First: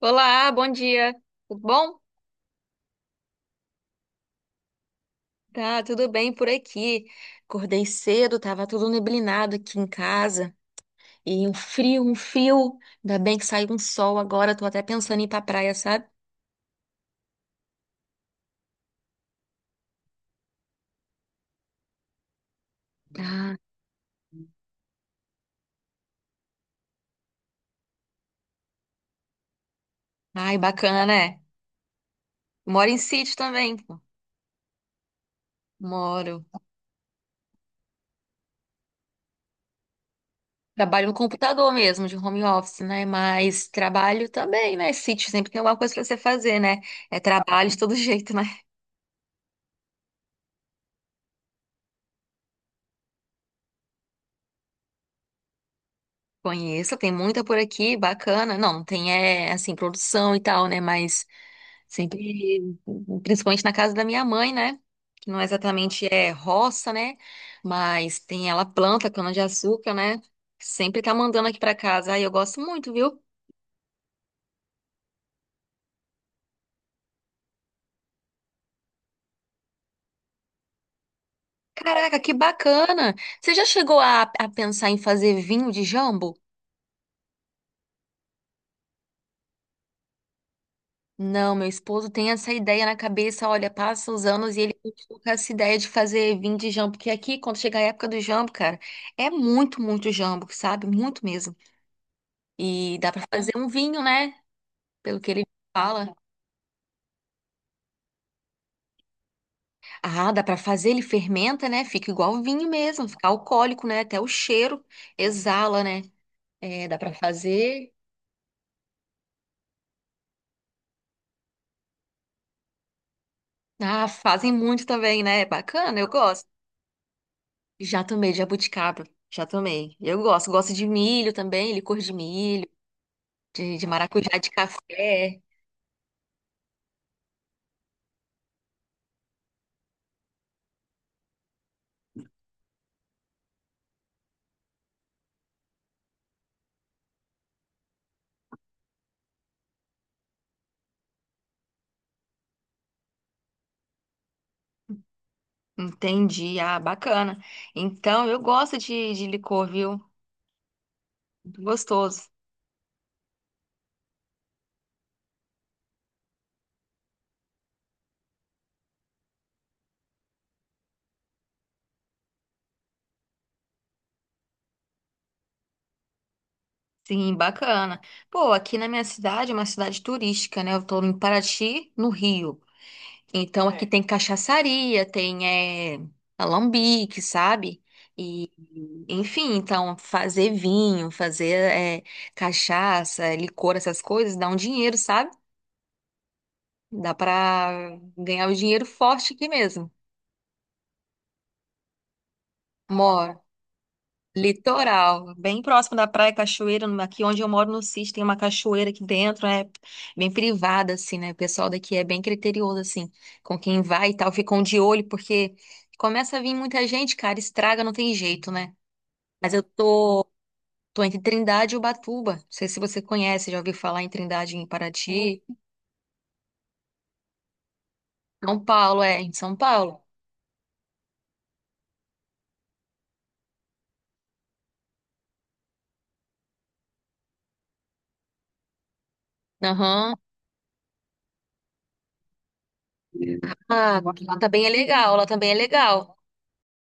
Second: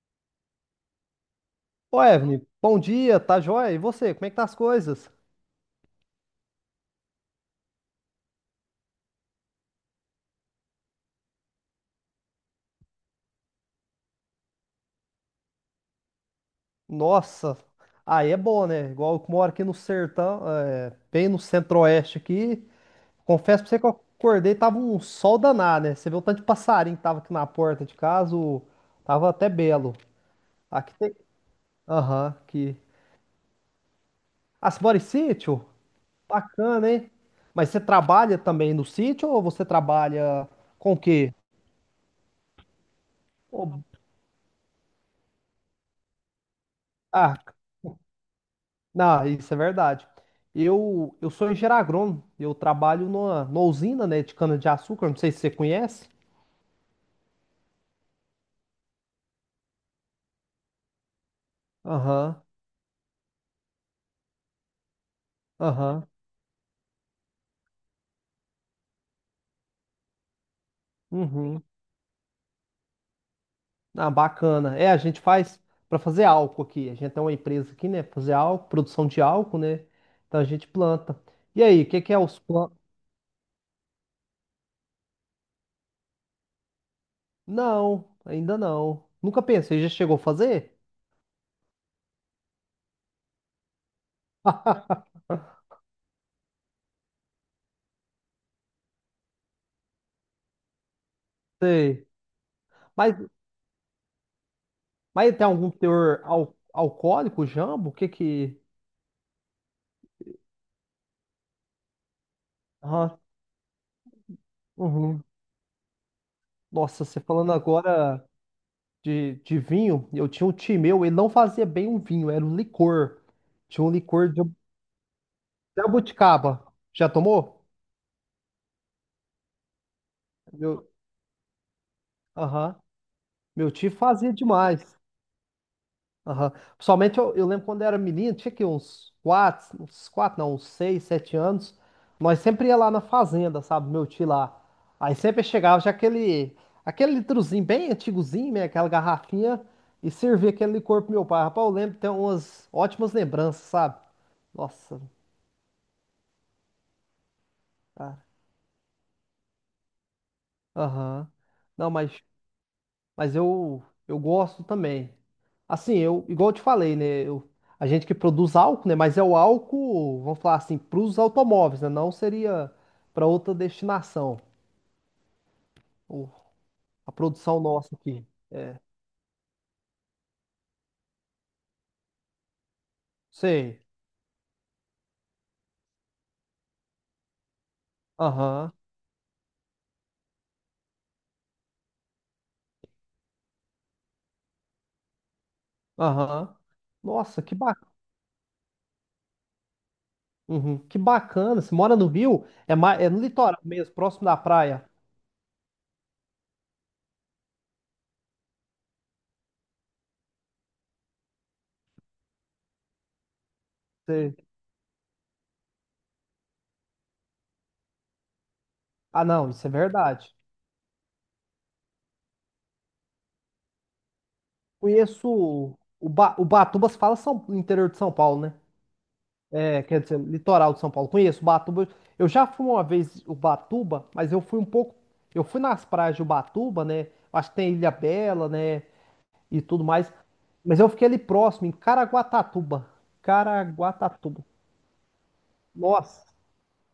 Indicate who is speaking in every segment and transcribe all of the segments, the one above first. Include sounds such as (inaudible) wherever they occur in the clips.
Speaker 1: Olá, bom dia. Tudo bom?
Speaker 2: Ô, Evelyn, bom dia, tá joia? E você, como é que tá as coisas?
Speaker 1: Tá, tudo bem por aqui. Acordei cedo, tava tudo neblinado aqui em casa. E um frio, um frio. Ainda bem que saiu um sol agora, tô até pensando em ir pra praia, sabe?
Speaker 2: Nossa, aí é bom, né? Igual eu que moro aqui no sertão, é, bem no centro-oeste aqui.
Speaker 1: Ah,
Speaker 2: Confesso pra você que eu acordei, tava um sol danado, né? Você viu o tanto de passarinho que tava aqui na porta de casa, tava até belo.
Speaker 1: ai,
Speaker 2: Aqui
Speaker 1: bacana,
Speaker 2: tem...
Speaker 1: né?
Speaker 2: Aham, aqui.
Speaker 1: Moro em sítio também, pô.
Speaker 2: Ah, você mora em sítio?
Speaker 1: Moro.
Speaker 2: Bacana, hein? Mas você trabalha também no sítio ou você trabalha com o
Speaker 1: Trabalho no
Speaker 2: quê?
Speaker 1: computador mesmo, de home office, né? Mas
Speaker 2: Ô.
Speaker 1: trabalho também, né? Sítio sempre tem alguma coisa pra você fazer, né? É
Speaker 2: Ah.
Speaker 1: trabalho de todo (laughs) jeito, né?
Speaker 2: Não, isso é verdade. Eu sou engenheiro agrônomo, eu trabalho numa, usina, né, de cana-de-açúcar, não sei se você conhece.
Speaker 1: Conheço, tem muita por aqui, bacana. Não, não tem, assim, produção e tal, né? Mas
Speaker 2: Aham,
Speaker 1: sempre, principalmente na casa da minha mãe, né? Que não
Speaker 2: aham,
Speaker 1: exatamente é roça, né? Mas tem ela planta cana-de-açúcar, né? Sempre tá mandando aqui
Speaker 2: uhum.
Speaker 1: pra casa. Ai, eu gosto muito, viu?
Speaker 2: Ah, bacana. É, a gente faz para fazer álcool aqui. A gente tem uma empresa aqui, né, pra fazer álcool, produção de álcool, né? Então a gente planta. E aí, o que que é
Speaker 1: Caraca, que
Speaker 2: os planos?
Speaker 1: bacana! Você já chegou a pensar em fazer vinho de jambo?
Speaker 2: Não, ainda não. Nunca pensei, já chegou a fazer?
Speaker 1: Não, meu esposo tem essa ideia na cabeça. Olha, passa os anos e ele
Speaker 2: (laughs)
Speaker 1: continua com essa ideia de fazer vinho de jambo. Porque aqui, quando chega a época do jambo, cara, é muito, muito jambo, sabe? Muito mesmo.
Speaker 2: Sei.
Speaker 1: E dá
Speaker 2: Mas,
Speaker 1: pra fazer um vinho, né? Pelo que
Speaker 2: mas tem
Speaker 1: ele
Speaker 2: algum
Speaker 1: fala.
Speaker 2: teor alcoólico, jambo? O que que...
Speaker 1: Ah, dá pra fazer, ele fermenta, né? Fica igual vinho mesmo,
Speaker 2: Aham,
Speaker 1: fica alcoólico, né? Até o cheiro
Speaker 2: uhum.
Speaker 1: exala, né? É, dá
Speaker 2: Nossa,
Speaker 1: pra
Speaker 2: você falando
Speaker 1: fazer.
Speaker 2: agora de, vinho, eu tinha um tio meu, ele não fazia bem um vinho, era um licor. Tinha um
Speaker 1: Ah,
Speaker 2: licor de
Speaker 1: fazem muito também, né? É, bacana, eu gosto.
Speaker 2: jabuticaba. Já tomou?
Speaker 1: Já tomei de jabuticaba, já tomei. Eu gosto, gosto de
Speaker 2: Meu,
Speaker 1: milho também, licor de milho,
Speaker 2: aham. Meu
Speaker 1: de
Speaker 2: tio fazia
Speaker 1: maracujá de
Speaker 2: demais.
Speaker 1: café.
Speaker 2: Aham. Principalmente eu lembro quando eu era menino, tinha aqui uns quatro, não, uns seis, 7 anos. Nós sempre ia lá na fazenda, sabe? Meu tio lá. Aí sempre chegava já aquele litrozinho bem antigozinho, né? Aquela garrafinha, e servia aquele licor pro meu pai. Rapaz, eu lembro, tem umas ótimas lembranças, sabe? Nossa,
Speaker 1: Entendi, ah, bacana.
Speaker 2: cara.
Speaker 1: Então, eu gosto de licor, viu?
Speaker 2: Aham.
Speaker 1: Muito
Speaker 2: Não,
Speaker 1: gostoso.
Speaker 2: mas eu gosto também. Assim, eu, igual eu te falei, né? A gente que produz álcool, né? Mas é o álcool, vamos falar assim, para os automóveis, né? Não seria para outra destinação, o- a
Speaker 1: Sim,
Speaker 2: produção nossa
Speaker 1: bacana.
Speaker 2: aqui.
Speaker 1: Pô, aqui na minha cidade, é uma cidade turística, né? Eu tô em Paraty, no Rio. Então
Speaker 2: Sei.
Speaker 1: aqui tem cachaçaria, tem alambique, sabe?
Speaker 2: Aham,
Speaker 1: Enfim, então fazer vinho, fazer cachaça, licor, essas coisas, dá um dinheiro, sabe?
Speaker 2: aham.
Speaker 1: Dá
Speaker 2: Nossa, que bacana.
Speaker 1: pra ganhar o dinheiro forte aqui mesmo.
Speaker 2: Que bacana. Você mora no Rio? É, é no
Speaker 1: Moro.
Speaker 2: litoral mesmo, próximo da praia.
Speaker 1: Litoral, bem próximo da praia, cachoeira, aqui onde eu moro no Cis, tem uma cachoeira aqui dentro, é bem privada, assim, né? O pessoal daqui é bem criterioso, assim, com quem vai e tal,
Speaker 2: Sei.
Speaker 1: ficam de olho, porque começa a vir muita gente, cara, estraga, não tem jeito, né?
Speaker 2: Ah, não,
Speaker 1: Mas eu
Speaker 2: isso é
Speaker 1: tô,
Speaker 2: verdade.
Speaker 1: tô entre Trindade e Ubatuba, não sei se você conhece, já ouviu falar em Trindade, em
Speaker 2: Conheço
Speaker 1: Paraty,
Speaker 2: o Batuba, se fala São... interior de São Paulo, né?
Speaker 1: São Paulo, em São
Speaker 2: É, quer
Speaker 1: Paulo.
Speaker 2: dizer, litoral de São Paulo. Conheço Ubatuba. Eu já fui uma vez Ubatuba, mas eu fui um pouco. Eu fui nas praias de Ubatuba, né? Acho que tem Ilha Bela, né? E tudo mais.
Speaker 1: Aham,
Speaker 2: Mas eu fiquei ali próximo, em Caraguatatuba.
Speaker 1: ah, lá
Speaker 2: Caraguatatuba.
Speaker 1: também é legal, lá também é legal.
Speaker 2: Nossa,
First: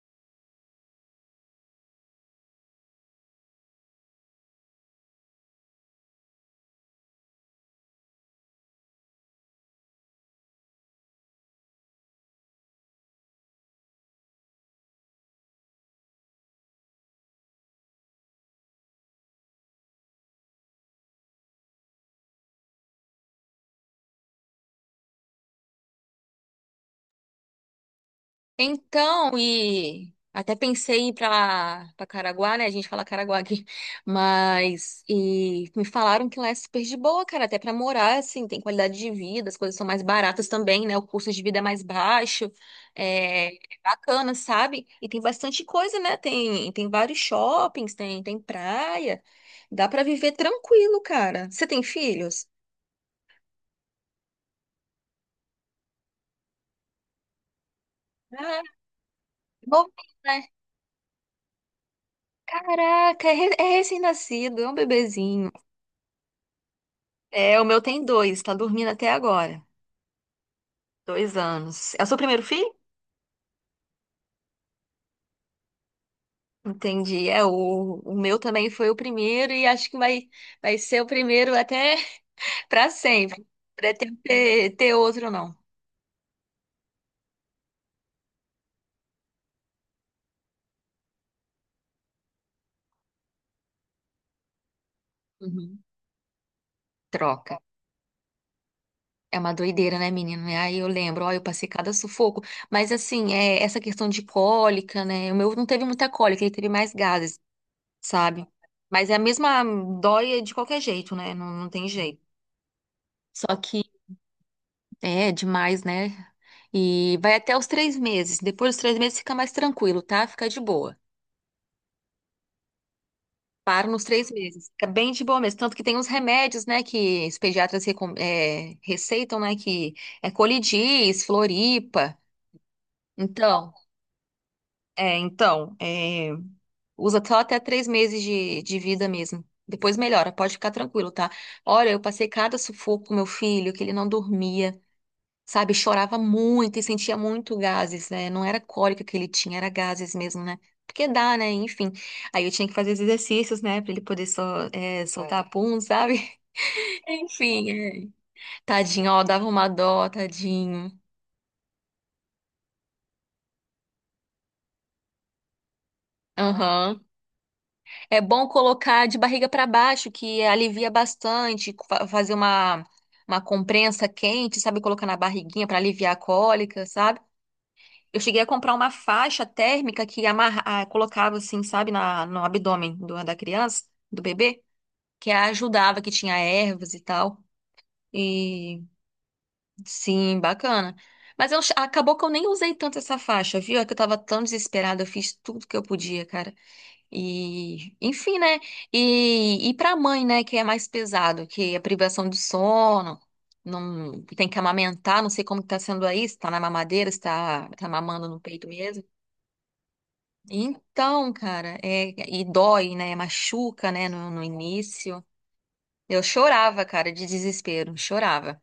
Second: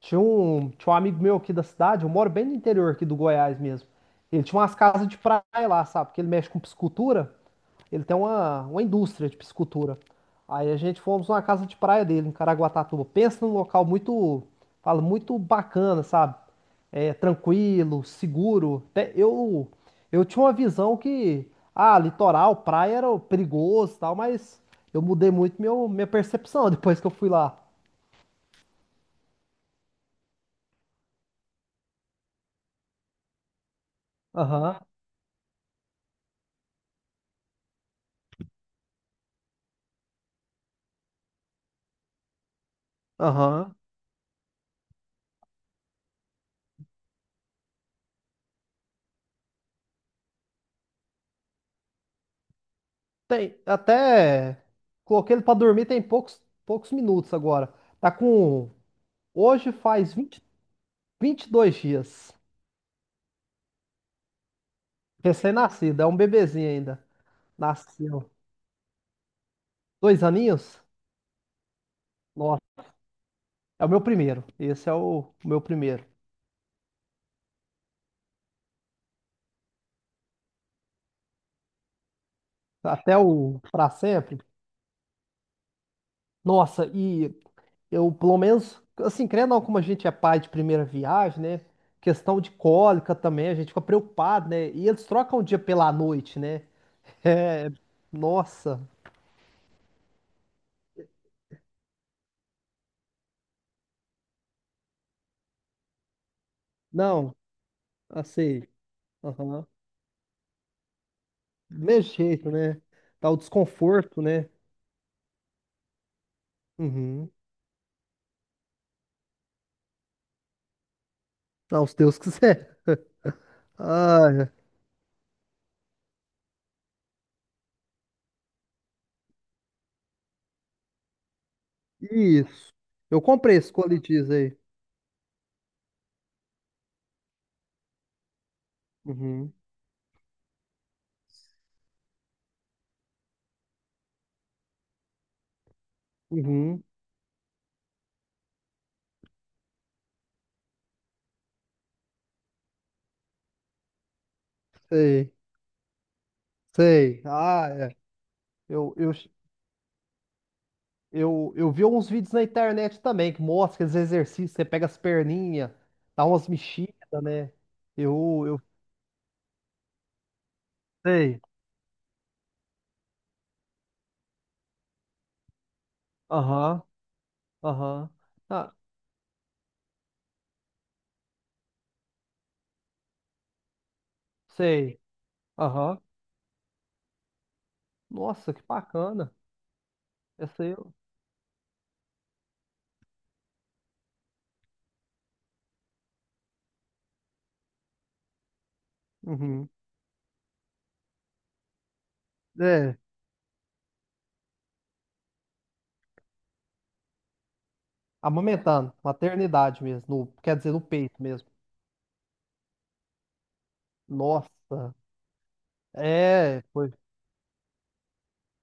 Speaker 2: tinha um amigo meu aqui da cidade. Eu moro bem no interior aqui do Goiás mesmo. Ele tinha umas casas de praia lá, sabe? Porque ele mexe com piscicultura. Ele tem uma, indústria de piscicultura. Aí a gente fomos numa casa de praia dele, em Caraguatatuba. Pensa num local muito, fala, muito bacana, sabe? É, tranquilo, seguro. Até eu tinha uma visão que, ah, litoral, praia era perigoso e tal, mas eu mudei muito meu, minha percepção (laughs) depois que eu fui lá.
Speaker 1: Então, e até pensei em ir pra Caraguá, né? A gente fala Caraguá aqui. (laughs)
Speaker 2: Aham,
Speaker 1: Mas, e me falaram que lá é super de boa, cara. Até pra morar, assim, tem qualidade de vida, as coisas são mais baratas também, né? O custo de vida é mais baixo. É, é
Speaker 2: aham.
Speaker 1: bacana, sabe? E tem bastante coisa, né? Tem vários shoppings, tem praia. Dá pra viver tranquilo, cara. Você tem filhos?
Speaker 2: Tem, até coloquei ele pra dormir tem poucos, poucos minutos agora. Tá
Speaker 1: Ah,
Speaker 2: com, Hoje
Speaker 1: novinho,
Speaker 2: faz vinte
Speaker 1: né?
Speaker 2: vinte e dois dias.
Speaker 1: Caraca, é recém-nascido, é um bebezinho.
Speaker 2: Recém-nascido, é um bebezinho ainda.
Speaker 1: É, o meu tem
Speaker 2: Nasceu
Speaker 1: dois, tá dormindo até agora.
Speaker 2: 2 aninhos?
Speaker 1: 2 anos. É o seu primeiro filho?
Speaker 2: Nossa, é o meu primeiro. Esse é o meu primeiro.
Speaker 1: Entendi. É, o meu também foi o primeiro e acho que vai ser o primeiro até (laughs) pra
Speaker 2: Até
Speaker 1: sempre.
Speaker 2: o pra
Speaker 1: Pretendo
Speaker 2: sempre.
Speaker 1: ter outro, não.
Speaker 2: Nossa, e eu, pelo menos, assim, querendo ou não, como a gente é pai de primeira viagem, né? Questão de cólica também, a gente fica preocupado, né? E eles trocam o dia
Speaker 1: Uhum.
Speaker 2: pela noite, né?
Speaker 1: Troca.
Speaker 2: É, nossa.
Speaker 1: É uma doideira, né, menino? Aí eu lembro, ó, eu passei cada sufoco. Mas assim, essa questão de cólica, né? O meu não teve muita cólica, ele teve mais
Speaker 2: Não,
Speaker 1: gases, sabe?
Speaker 2: assim,
Speaker 1: Mas é a mesma
Speaker 2: aham.
Speaker 1: dói de qualquer jeito, né? Não, não
Speaker 2: Do
Speaker 1: tem
Speaker 2: mesmo
Speaker 1: jeito.
Speaker 2: jeito, né? Dá o
Speaker 1: Só que
Speaker 2: desconforto, né?
Speaker 1: é demais, né? E
Speaker 2: Uhum.
Speaker 1: vai até os 3 meses. Depois dos 3 meses fica mais tranquilo, tá? Fica de boa.
Speaker 2: Não, se Deus quiser. (laughs)
Speaker 1: Para nos três
Speaker 2: ah
Speaker 1: meses. Fica bem de boa mesmo. Tanto que tem uns remédios, né? Que os pediatras receitam, né? Que é colidis, floripa.
Speaker 2: Isso. Eu comprei esse
Speaker 1: Então,
Speaker 2: coletiz aí.
Speaker 1: então, usa só até 3 meses de vida mesmo.
Speaker 2: Uhum.
Speaker 1: Depois melhora, pode ficar tranquilo, tá? Olha, eu passei cada sufoco com meu filho, que ele não dormia, sabe? Chorava muito e
Speaker 2: Uhum.
Speaker 1: sentia muito gases, né? Não era cólica que ele tinha, era gases mesmo, né? Porque dá, né? Enfim. Aí eu tinha que fazer os exercícios, né? Pra ele poder
Speaker 2: Sei.
Speaker 1: soltar pum, sabe? (laughs)
Speaker 2: Sei. Ah,
Speaker 1: Enfim.
Speaker 2: é. Eu,
Speaker 1: Tadinho,
Speaker 2: eu,
Speaker 1: ó, dava uma dó, tadinho.
Speaker 2: eu vi uns vídeos na internet também que mostra esses exercícios. Você pega as perninhas, dá umas mexidas,
Speaker 1: Aham.
Speaker 2: né?
Speaker 1: É
Speaker 2: Eu,
Speaker 1: bom
Speaker 2: eu
Speaker 1: colocar de barriga pra baixo, que alivia
Speaker 2: sei.
Speaker 1: bastante, fazer uma comprensa quente, sabe? Colocar na barriguinha pra aliviar a
Speaker 2: Aham.
Speaker 1: cólica, sabe?
Speaker 2: Aham.
Speaker 1: Eu cheguei a
Speaker 2: Ah,
Speaker 1: comprar uma faixa térmica que amarra, ah, colocava assim, sabe, no abdômen da criança, do bebê,
Speaker 2: sei.
Speaker 1: que
Speaker 2: Aham.
Speaker 1: ajudava, que tinha ervas e tal.
Speaker 2: Nossa, que
Speaker 1: E
Speaker 2: bacana.
Speaker 1: sim,
Speaker 2: Essa aí.
Speaker 1: bacana. Mas acabou que eu nem usei tanto essa faixa, viu? É que eu tava tão desesperada, eu fiz tudo que eu podia, cara. E, enfim, né?
Speaker 2: Uhum.
Speaker 1: E pra mãe, né, que é mais pesado, que é a privação do
Speaker 2: É.
Speaker 1: sono, não tem que amamentar, não sei como que tá sendo aí, se tá na mamadeira, se tá mamando no peito
Speaker 2: Amamentando.
Speaker 1: mesmo.
Speaker 2: Maternidade mesmo. Quer dizer, no peito
Speaker 1: Então,
Speaker 2: mesmo.
Speaker 1: cara, e dói, né? Machuca, né? No
Speaker 2: Nossa.
Speaker 1: início. Eu
Speaker 2: É,
Speaker 1: chorava,
Speaker 2: foi.
Speaker 1: cara, de desespero, chorava.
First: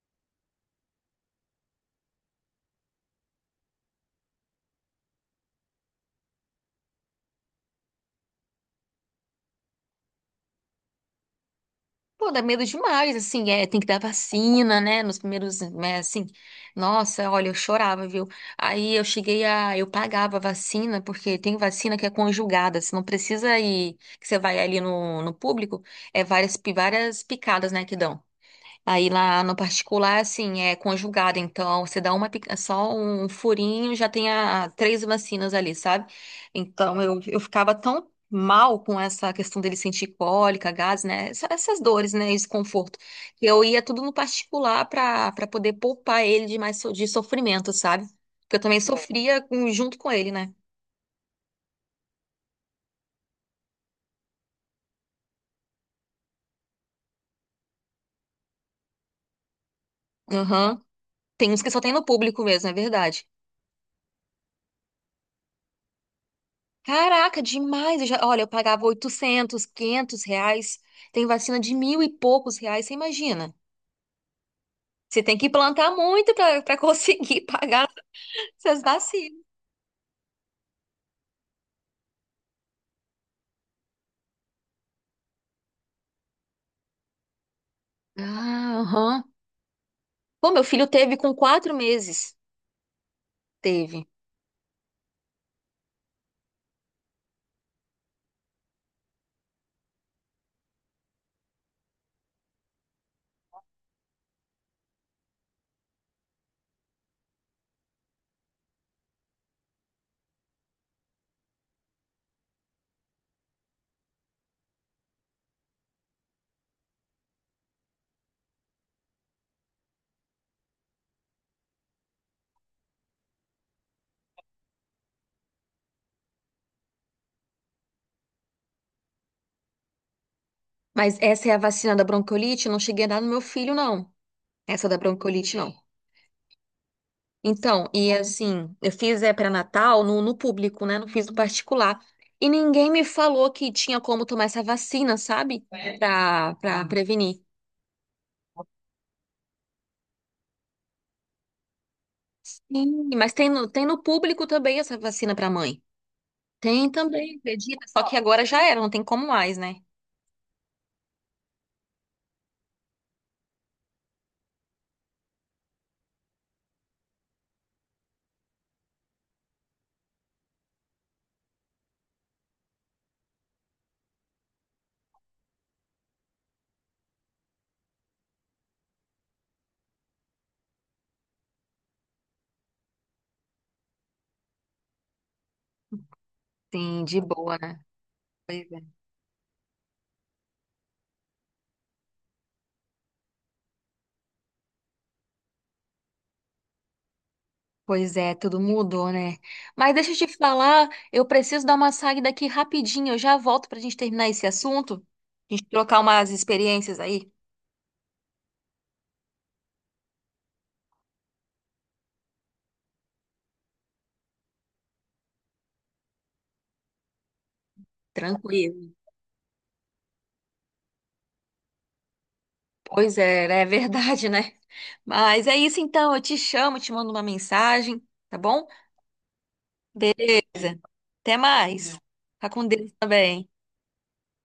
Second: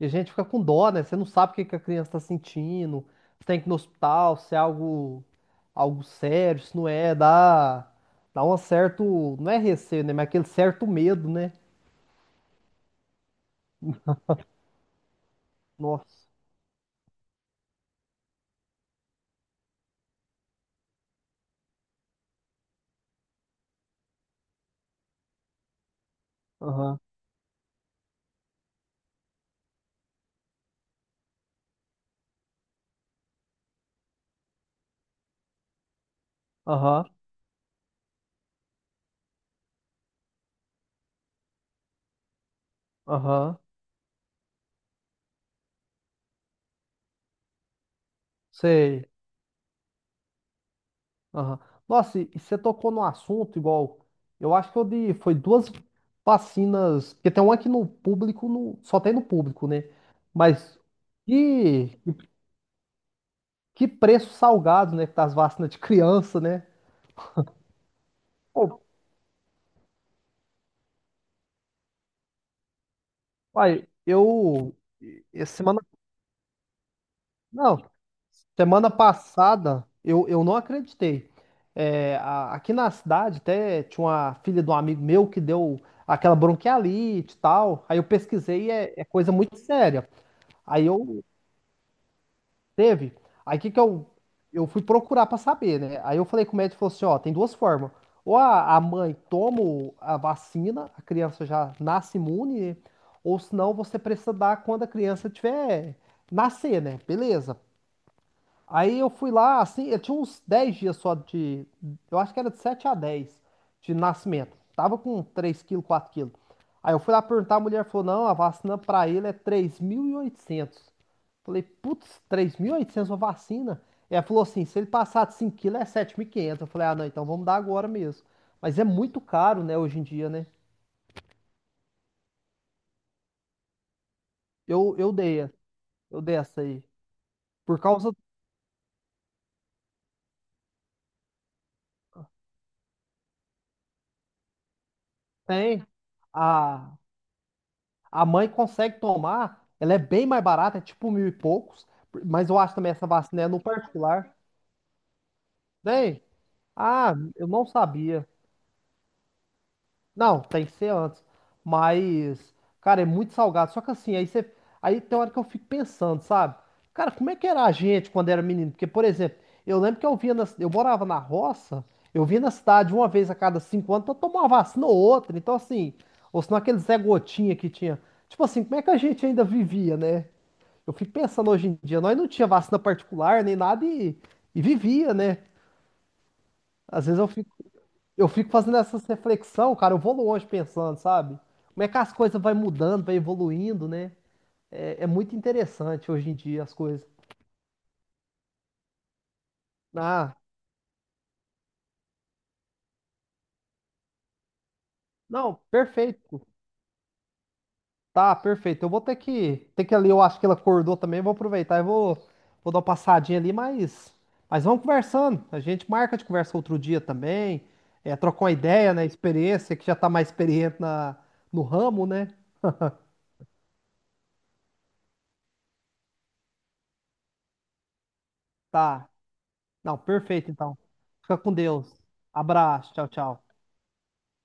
Speaker 2: E a gente fica com dó, né? Você não sabe o que que a criança tá sentindo, se tem que ir no hospital, se é algo, sério, se não é, dá um certo, não é receio, né? Mas é aquele certo medo, né?
Speaker 1: Pô, dá medo demais, assim, tem que dar vacina, né? Nos primeiros, né, assim,
Speaker 2: Nossa.
Speaker 1: nossa, olha, eu chorava, viu? Aí eu cheguei a, eu pagava a vacina, porque tem vacina que é conjugada, você não precisa ir, que você vai ali no público, é várias,
Speaker 2: Aham,
Speaker 1: várias picadas, né, que dão. Aí lá no particular, assim, é conjugado, então você dá uma, só um furinho, já tem três vacinas ali, sabe? Então
Speaker 2: aham,
Speaker 1: eu ficava tão mal com essa questão dele sentir cólica, gases, né? Essas dores, né? Esse conforto. Que
Speaker 2: aham,
Speaker 1: eu ia tudo no particular para poder poupar ele de mais de sofrimento, sabe? Porque eu também
Speaker 2: sei.
Speaker 1: sofria junto com ele, né?
Speaker 2: Aham. Nossa, e você tocou no assunto igual, eu acho que eu dei, foi duas vacinas, porque tem uma aqui no público, no, só tem no público, né? Mas
Speaker 1: Aham. Tem uns que só tem
Speaker 2: que,
Speaker 1: no público mesmo, é verdade.
Speaker 2: que preço salgado, né? Que tá as vacinas de criança, né?
Speaker 1: Caraca, demais! Eu já, olha, eu
Speaker 2: Pô.
Speaker 1: pagava 800, R$ 500. Tem vacina de mil e poucos reais, você imagina?
Speaker 2: Uai, eu.
Speaker 1: Você tem que
Speaker 2: Semana.
Speaker 1: plantar muito para conseguir (laughs)
Speaker 2: Não,
Speaker 1: pagar essas
Speaker 2: semana
Speaker 1: vacinas.
Speaker 2: passada eu não acreditei. É, aqui na cidade até tinha uma filha de um amigo meu que deu aquela bronquialite e tal. Aí eu pesquisei,
Speaker 1: Ah,
Speaker 2: é,
Speaker 1: aham.
Speaker 2: coisa muito séria.
Speaker 1: Pô, meu filho
Speaker 2: Aí
Speaker 1: teve
Speaker 2: eu
Speaker 1: com 4 meses.
Speaker 2: Teve? Aí o que que
Speaker 1: Teve.
Speaker 2: eu fui procurar pra saber, né? Aí eu falei com o médico, ele falou assim, ó, tem duas formas. Ou a mãe toma a vacina, a criança já nasce imune, né? Ou senão você precisa dar quando a criança tiver nascer, né? Beleza. Aí eu fui lá, assim, eu tinha uns 10 dias só de. Eu acho que era de 7 a 10 de nascimento. Tava com 3 quilos, 4 quilos. Aí eu fui lá perguntar, a mulher falou: não, a vacina pra ele é 3.800. Falei: putz, 3.800 uma vacina? E ela falou assim: se ele passar de 5 quilos é 7.500. Eu falei: ah, não, então vamos dar agora mesmo. Mas é muito caro, né, hoje em dia, né?
Speaker 1: Mas essa é a vacina da bronquiolite? Eu não cheguei a dar no meu filho, não. Essa
Speaker 2: Eu,
Speaker 1: da
Speaker 2: eu dei,
Speaker 1: bronquiolite, não.
Speaker 2: eu dei essa aí. Por
Speaker 1: Então,
Speaker 2: causa.
Speaker 1: e assim, eu fiz é pré-natal no público, né? Não fiz no particular. E ninguém me falou que tinha como tomar essa vacina, sabe?
Speaker 2: Tem.
Speaker 1: Pra
Speaker 2: A,
Speaker 1: prevenir.
Speaker 2: A mãe consegue tomar, ela é bem mais barata, é tipo mil e poucos, mas eu acho também essa
Speaker 1: Sim, mas
Speaker 2: vacina é
Speaker 1: tem
Speaker 2: no
Speaker 1: no, tem no
Speaker 2: particular.
Speaker 1: público também essa vacina para mãe.
Speaker 2: Bem,
Speaker 1: Tem também,
Speaker 2: eu não
Speaker 1: acredita? Só que
Speaker 2: sabia.
Speaker 1: agora já era, não tem como mais, né?
Speaker 2: Não, tem que ser antes. Mas, cara, é muito salgado. Só que assim, aí você. Aí tem hora que eu fico pensando, sabe? Cara, como é que era a gente quando era menino? Porque, por exemplo, eu lembro que eu via na... eu morava na roça, eu via na cidade uma vez a cada 5 anos pra tomar uma vacina ou outra. Então, assim, ou senão aquele Zé Gotinha que tinha. Tipo assim, como é que a gente ainda vivia, né? Eu fico pensando hoje em dia, nós não tinha vacina particular nem nada e vivia, né?
Speaker 1: Sim,
Speaker 2: Às vezes
Speaker 1: de
Speaker 2: eu fico.
Speaker 1: boa, né?
Speaker 2: Eu fico fazendo essa reflexão, cara, eu vou longe pensando, sabe? Como é que as coisas vai mudando, vai evoluindo, né? É, é muito interessante hoje em dia as coisas.
Speaker 1: Pois é, tudo mudou, né? Mas deixa eu te
Speaker 2: Ah,
Speaker 1: falar, eu preciso dar uma saída aqui rapidinho, eu já volto pra gente terminar esse assunto, a
Speaker 2: não,
Speaker 1: gente trocar umas
Speaker 2: perfeito.
Speaker 1: experiências aí.
Speaker 2: Tá, perfeito. Eu vou ter que ali, eu acho que ela acordou também, vou aproveitar e vou dar uma passadinha ali, mas vamos conversando. A gente marca de conversa outro dia também, é, trocar uma ideia,
Speaker 1: Tranquilo.
Speaker 2: né? Experiência, que já tá mais experiente na, no ramo, né?
Speaker 1: Pois é, né? É verdade, né? Mas é isso então, eu te chamo, te mando uma mensagem, tá bom?
Speaker 2: Tá. Não, perfeito então.
Speaker 1: Beleza. Até
Speaker 2: Fica com Deus.
Speaker 1: mais. Fica com Deus
Speaker 2: Abraço, tchau, tchau.
Speaker 1: também.